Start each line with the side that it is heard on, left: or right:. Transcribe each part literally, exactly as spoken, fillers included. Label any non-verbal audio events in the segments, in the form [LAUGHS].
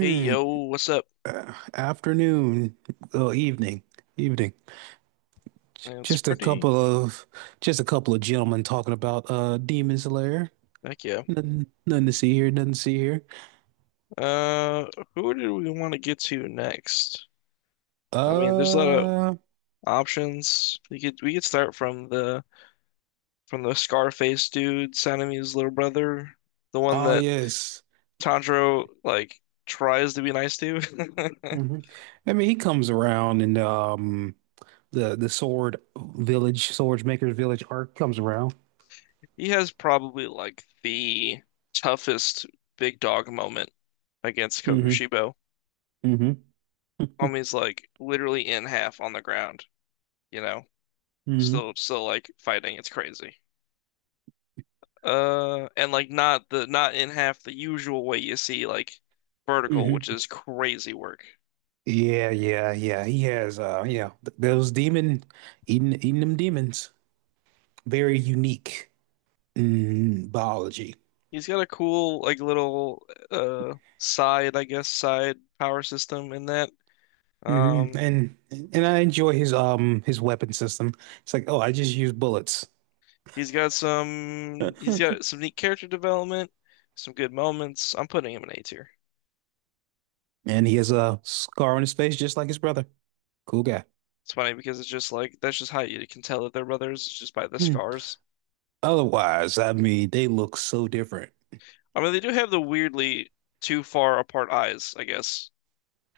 left: Hey yo, what's up?
right: uh, afternoon, well, evening, evening. J-
left: It's
right: Just a
left: pretty,
right: couple of, just a couple of gentlemen talking about uh Demon Slayer.
left: heck yeah.
right: Nothing, nothing to see here. Nothing to see here.
left: Uh, who do we want to get to next? I mean, there's a lot of
right: Uh,
left: options. We could we could start from the from the Scarface dude, Sanemi's little brother, the one
right: oh
left: that
right: yes.
left: Tanjiro like tries to be nice to.
right: hmm
left: [LAUGHS]
right: I mean, he comes around, and um the the Sword Village, Sword Maker's Village arc comes around.
left: He has probably like the toughest big dog moment against
right: hmm
left: Kokushibo.
right: hmm
left: Homie's like literally in half on the ground, you know,
right: hmm
left: still
right: hmm
left: still like fighting. It's crazy. Uh, and like not the not in half the usual way you see like vertical, which is
right: [LAUGHS]
left: crazy work.
right: Yeah, yeah, yeah. He has uh, yeah, th- those demon eating eating them demons. Very unique in biology.
left: He's got a cool like little uh side, I guess, side power system in that.
right: hmm
left: Um,
right: And and I enjoy his um his weapon system. It's like, oh, I just use bullets.
left: he's got some
right: [LAUGHS]
left: he's got some neat character development, some good moments. I'm putting him in A tier.
right: And he has a scar on his face just like his brother. Cool guy.
left: It's funny because it's just like that's just how you can tell that they're brothers, it's just by the
right: Hmm.
left: scars.
right: Otherwise, I mean, they look so different.
left: I mean, they do have the weirdly too far apart eyes, I guess.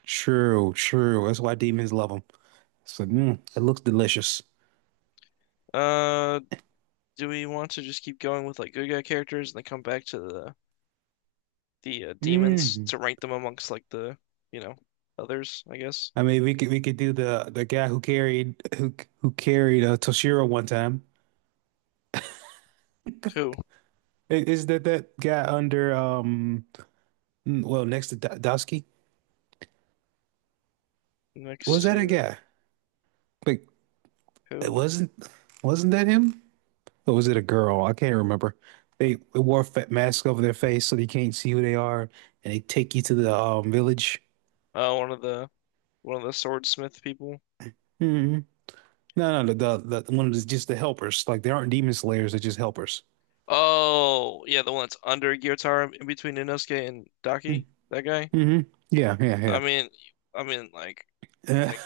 right: True, true. That's why demons love them. So mm, it looks delicious.
left: Uh, do we want to just keep going with like good guy characters and then come back to the the uh, demons
right: Mm.
left: to rank them amongst like the you know others, I guess.
right: I mean, we could we could do the the guy who carried who who carried uh, Toshiro one time.
left: Who
right: I- Is that that guy under um? Mm, Well, next to Dowski,
left: next
right: was that a
left: to
right: guy? Like, it
left: who?
right: wasn't wasn't that him? Or was it a girl? I can't remember. They, they wore fa masks over their face, so they can't see who they are, and they take you to the um, village.
left: Oh, one of the one of the swordsmith people.
right: hmm No, no, the, the the one of the just the helpers. Like they aren't demon slayers; they're just helpers.
left: Oh, yeah, the one that's under Gyotaro in between Inosuke and Daki. That guy.
right: Mm-hmm. Yeah,
left: I
right: yeah,
left: mean, I mean, like,
right: yeah.
left: like,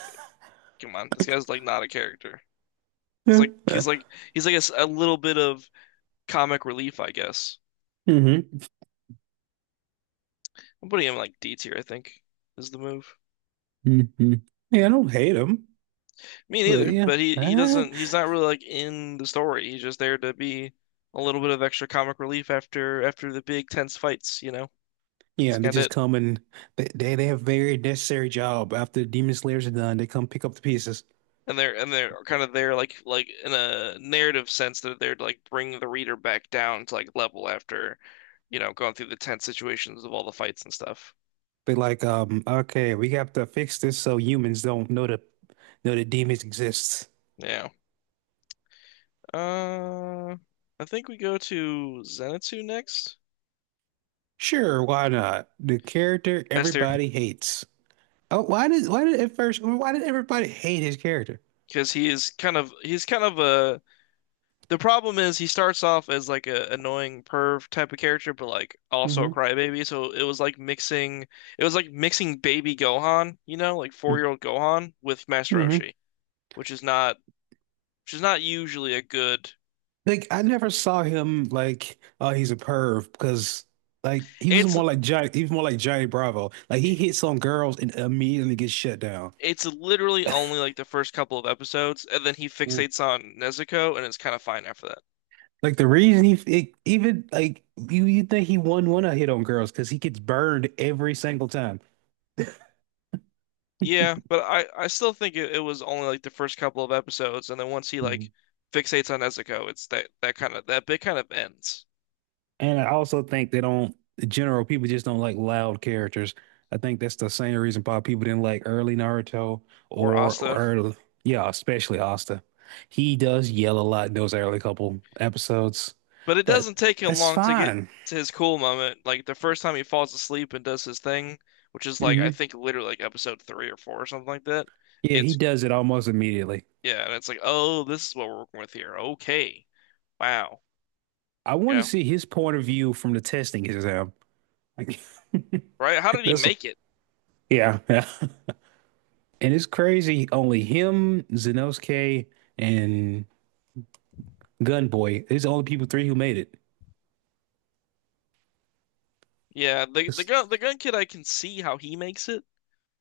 left: come on, this guy's like not a character. He's like, he's
right: [LAUGHS]
left: like, he's like a, s- a little bit of comic relief, I guess.
right: Mm-hmm.
left: I'm putting him like D tier, I think, is the move.
right: hmm Yeah, I don't hate them,
left: Me
right: but
left: neither,
right: yeah.
left: but he he
right: [LAUGHS]
left: doesn't he's not really like in the story. He's just there to be a little bit of extra comic relief after after the big tense fights, you know. It's
right: Yeah, they
left: kind of
right: just
left: it.
right: come and they, they they have very necessary job. After Demon Slayers are done, they come pick up the pieces.
left: And they're and they're kind of there like like in a narrative sense they're there to like bring the reader back down to like level after, you know, going through the tense situations of all the fights and stuff.
right: They're like, um, okay, we have to fix this so humans don't know the know the demons exist.
left: Yeah. Uh I think we go to Zenitsu next.
right: Sure, why not? The character
left: Esther,
right: everybody hates. Oh, why did why did at first why did everybody hate his character?
left: because he is kind of he's kind of a The problem is he starts off as like a annoying perv type of character, but like also a
right: hmm
left: crybaby. So it was like mixing, it was like mixing baby Gohan, you know, like four year old Gohan with Master
right: hmm
left: Roshi, which is not, which is not usually a good.
right: Like I never saw him like, oh, he's a perv because like he was
left: It's,
right: more like Johnny, he was more like Johnny Bravo. Like he hits on girls and immediately gets shut down.
left: it's literally only like the first couple of episodes, and then he fixates on Nezuko, and it's kind of fine after that.
right: Like the reason he it, even like you you think he wouldn't want to hit on girls because he gets burned every single time.
left: Yeah, but I, I still think it, it was only like the first couple of episodes, and then once he
right: Mhm.
left: like fixates on Nezuko, it's that that kind of that bit kind of ends.
right: And I also think they don't the general people just don't like loud characters. I think that's the same reason why people didn't like early Naruto
left: Or
right: or
left: Asta.
right: early yeah, especially Asta. He does yell a lot in those early couple episodes,
left: But it doesn't
right: but
left: take him
right: that's
left: long to get
right: fine.
left: to his cool moment. Like the first time he falls asleep and does his thing, which is like I
right: hmm
left: think literally like episode three or four or something like that.
right: Yeah, he
left: It's
right: does it almost immediately.
left: yeah, and it's like, oh, this is what we're working with here. Okay. Wow.
right: I want to
left: Yeah.
right: see his point of view from the testing exam. Like, [LAUGHS]
left: Right? How did he
right: that's
left: make it?
right: yeah, yeah. [LAUGHS] And it's crazy. Only him, Zenosuke, and Gunboy. It's the only people three who made it.
left: Yeah, the the
right: It's,
left: gun the gun kid, I can see how he makes it,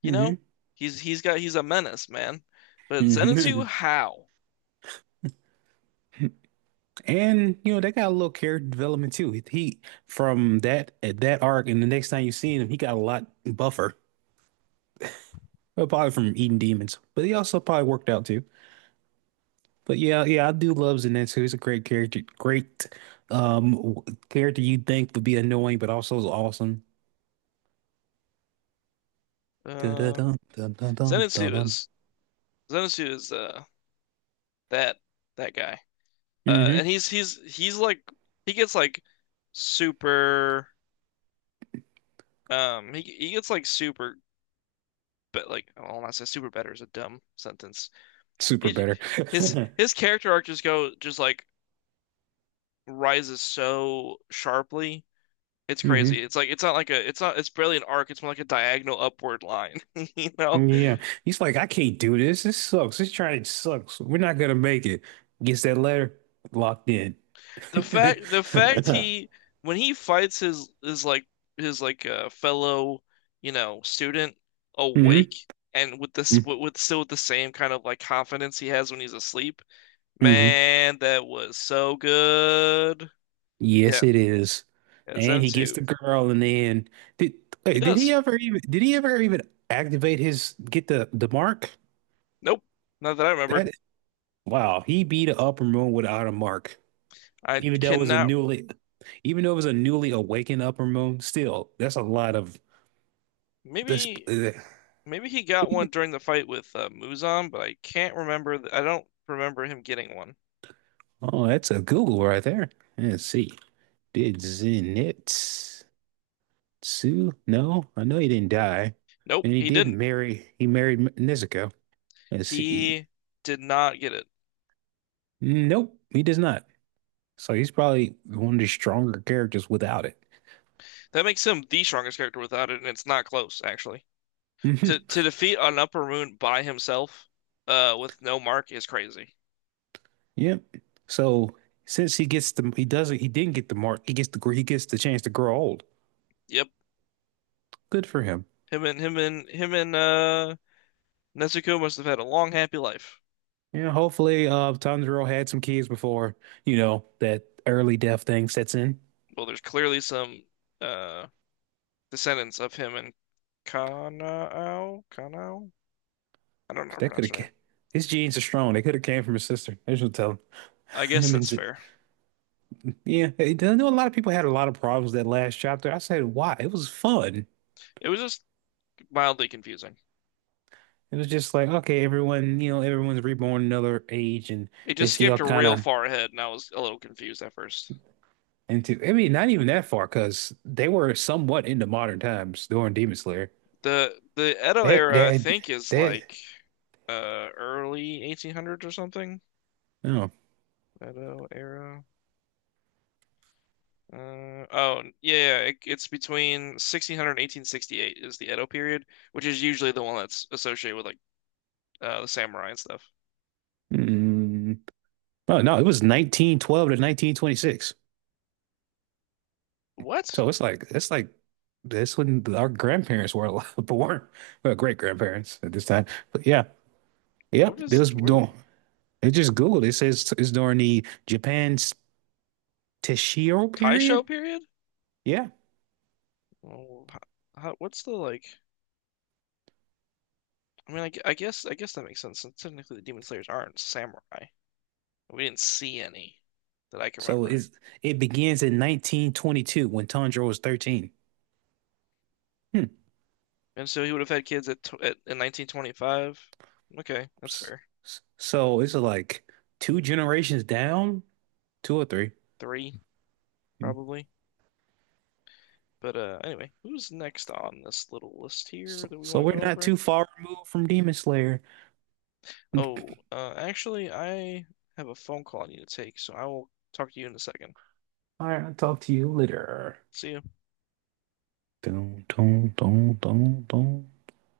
left: you
right: hmm
left: know? He's he's got he's a menace, man. But Zenitsu,
right: hmm
left: how?
right: [LAUGHS] And you know they got a little character development too. He from that at that arc, and the next time you see him, he got a lot buffer. Well, probably from eating demons, but he also probably worked out too. But yeah, yeah, I do love Zenitsu. He's a great character, great um w- character you'd think would be annoying, but also is awesome. Dun dun
left: Uh
right: dun dun dun
left: Zenitsu
right: dun
left: is Zenitsu is uh that that guy. Uh,
right: dun.
left: and he's he's he's like he gets like super um he he gets like super, but like I don't want to say super better is a dumb sentence.
right: Super
left: He
right: better.
left: his
right: [LAUGHS]
left: his character arc just go just like rises so sharply. It's
right: hmm
left: crazy. It's like it's not like a it's not it's barely an arc. It's more like a diagonal upward line. [LAUGHS] You know?
right: Yeah. He's like, I can't do this. This sucks. This trying sucks. We're not gonna make it. Gets that letter, locked in. [LAUGHS]
left: The
right: hmm
left: fact the fact he when he fights his his like his like uh, fellow, you know, student awake and with this with, with still with the same kind of like confidence he has when he's asleep,
right: hmm
left: man that was so good. Yeah,
right: Yes, it is.
left: yeah,
right: And
left: Zen
right: he gets the
left: two,
right: girl, and then did
left: he
right: hey, did he
left: does.
right: ever even did he ever even activate his get the the mark?
left: Nope, not that I remember.
right: That wow, he beat an upper moon without a mark.
left: I
right: Even though it was a
left: cannot
right: newly even though it was a newly awakened upper moon, still, that's a lot of. Let's.
left: maybe,
right: uh,
left: maybe he got one during the fight with uh, Muzan, but I can't remember th- I don't remember him getting one.
right: Oh, that's a Google right there. Let's see. Did Zenitsu? No, I know he didn't die,
left: Nope,
right: and he
left: he
right: did
left: didn't,
right: marry. He married M- Nezuko. Let's see.
left: he did not get it.
right: Nope, he does not. So he's probably one of the stronger characters without it.
left: That makes him the strongest character without it, and it's not close, actually.
right: [LAUGHS]
left: To
right: hmm
left: to defeat an Upper Moon by himself, uh, with no mark is crazy.
right: Yep. So since he gets the, he doesn't, he didn't get the mark. He gets the, gr- he gets the chance to grow old.
left: Yep.
right: Good for him.
left: Him and him and him and uh Nezuko must have had a long, happy life.
right: Yeah. Hopefully, uh, Tanjiro had some kids before, you know, that early death thing sets in.
left: Well, there's clearly some uh descendants of him and Kanao, Kanao? I don't know how to
right: That could
left: pronounce her
right: have
left: name.
right: his genes are strong. They could have came from his sister. I should tell him.
left: I
right: [LAUGHS]
left: guess
right: And
left: that's
right: said,
left: fair.
right: yeah, I know a lot of people had a lot of problems that last chapter. I said, why? It was fun.
left: It was just mildly confusing.
right: It was just like, okay, everyone, you know, everyone's reborn another age, and
left: It
right: they
left: just skipped
right: still kind
left: real
right: of
left: far ahead, and I was a little confused at first.
right: into, I mean, not even that far because they were somewhat into modern times during Demon Slayer.
left: The the Edo
right: That,
left: era, I
right: that,
left: think, is
right: that,
left: like uh early eighteen hundreds or something.
right: no.
left: Edo era. Uh oh yeah, yeah, it, it's between sixteen hundred and eighteen sixty eight is the Edo period, which is usually the one that's associated with like uh the samurai and stuff.
right: Mm. Oh, no, it was nineteen twelve to nineteen twenty-six.
left: What?
right: So it's like it's like this when our grandparents were alive, [LAUGHS] born, well, great grandparents at this time. But yeah,
left: What
right: yep. It
left: is
right: was
left: it? What
right: doing. It just Googled. It says it's during the Japan's Taishiro
left: Taisho
right: period.
left: period?
right: Yeah.
left: Oh, how, how, what's the like? I mean, I, gu- I guess I guess that makes sense. Since technically, the Demon Slayers aren't samurai. We didn't see any that I can
right: So
left: remember,
right: it's, it begins in nineteen twenty-two when Tanjiro was thirteen. Hmm.
left: and so he would have had kids at, tw at in nineteen twenty-five. Okay, that's
right: S-
left: fair.
right: s- So it's like two generations down, two or three.
left: Three
right: Hmm.
left: probably. But uh, anyway, who's next on this little list here
right: So,
left: that we
right: so
left: want to
right: we're
left: go
right: not
left: over?
right: too far removed from Demon Slayer.
left: Oh, uh, actually, I have a phone call I need to take, so I will talk to you in a second.
right: All right, I'll talk to you later.
left: See ya.
right: Dun, dun, dun, dun, dun.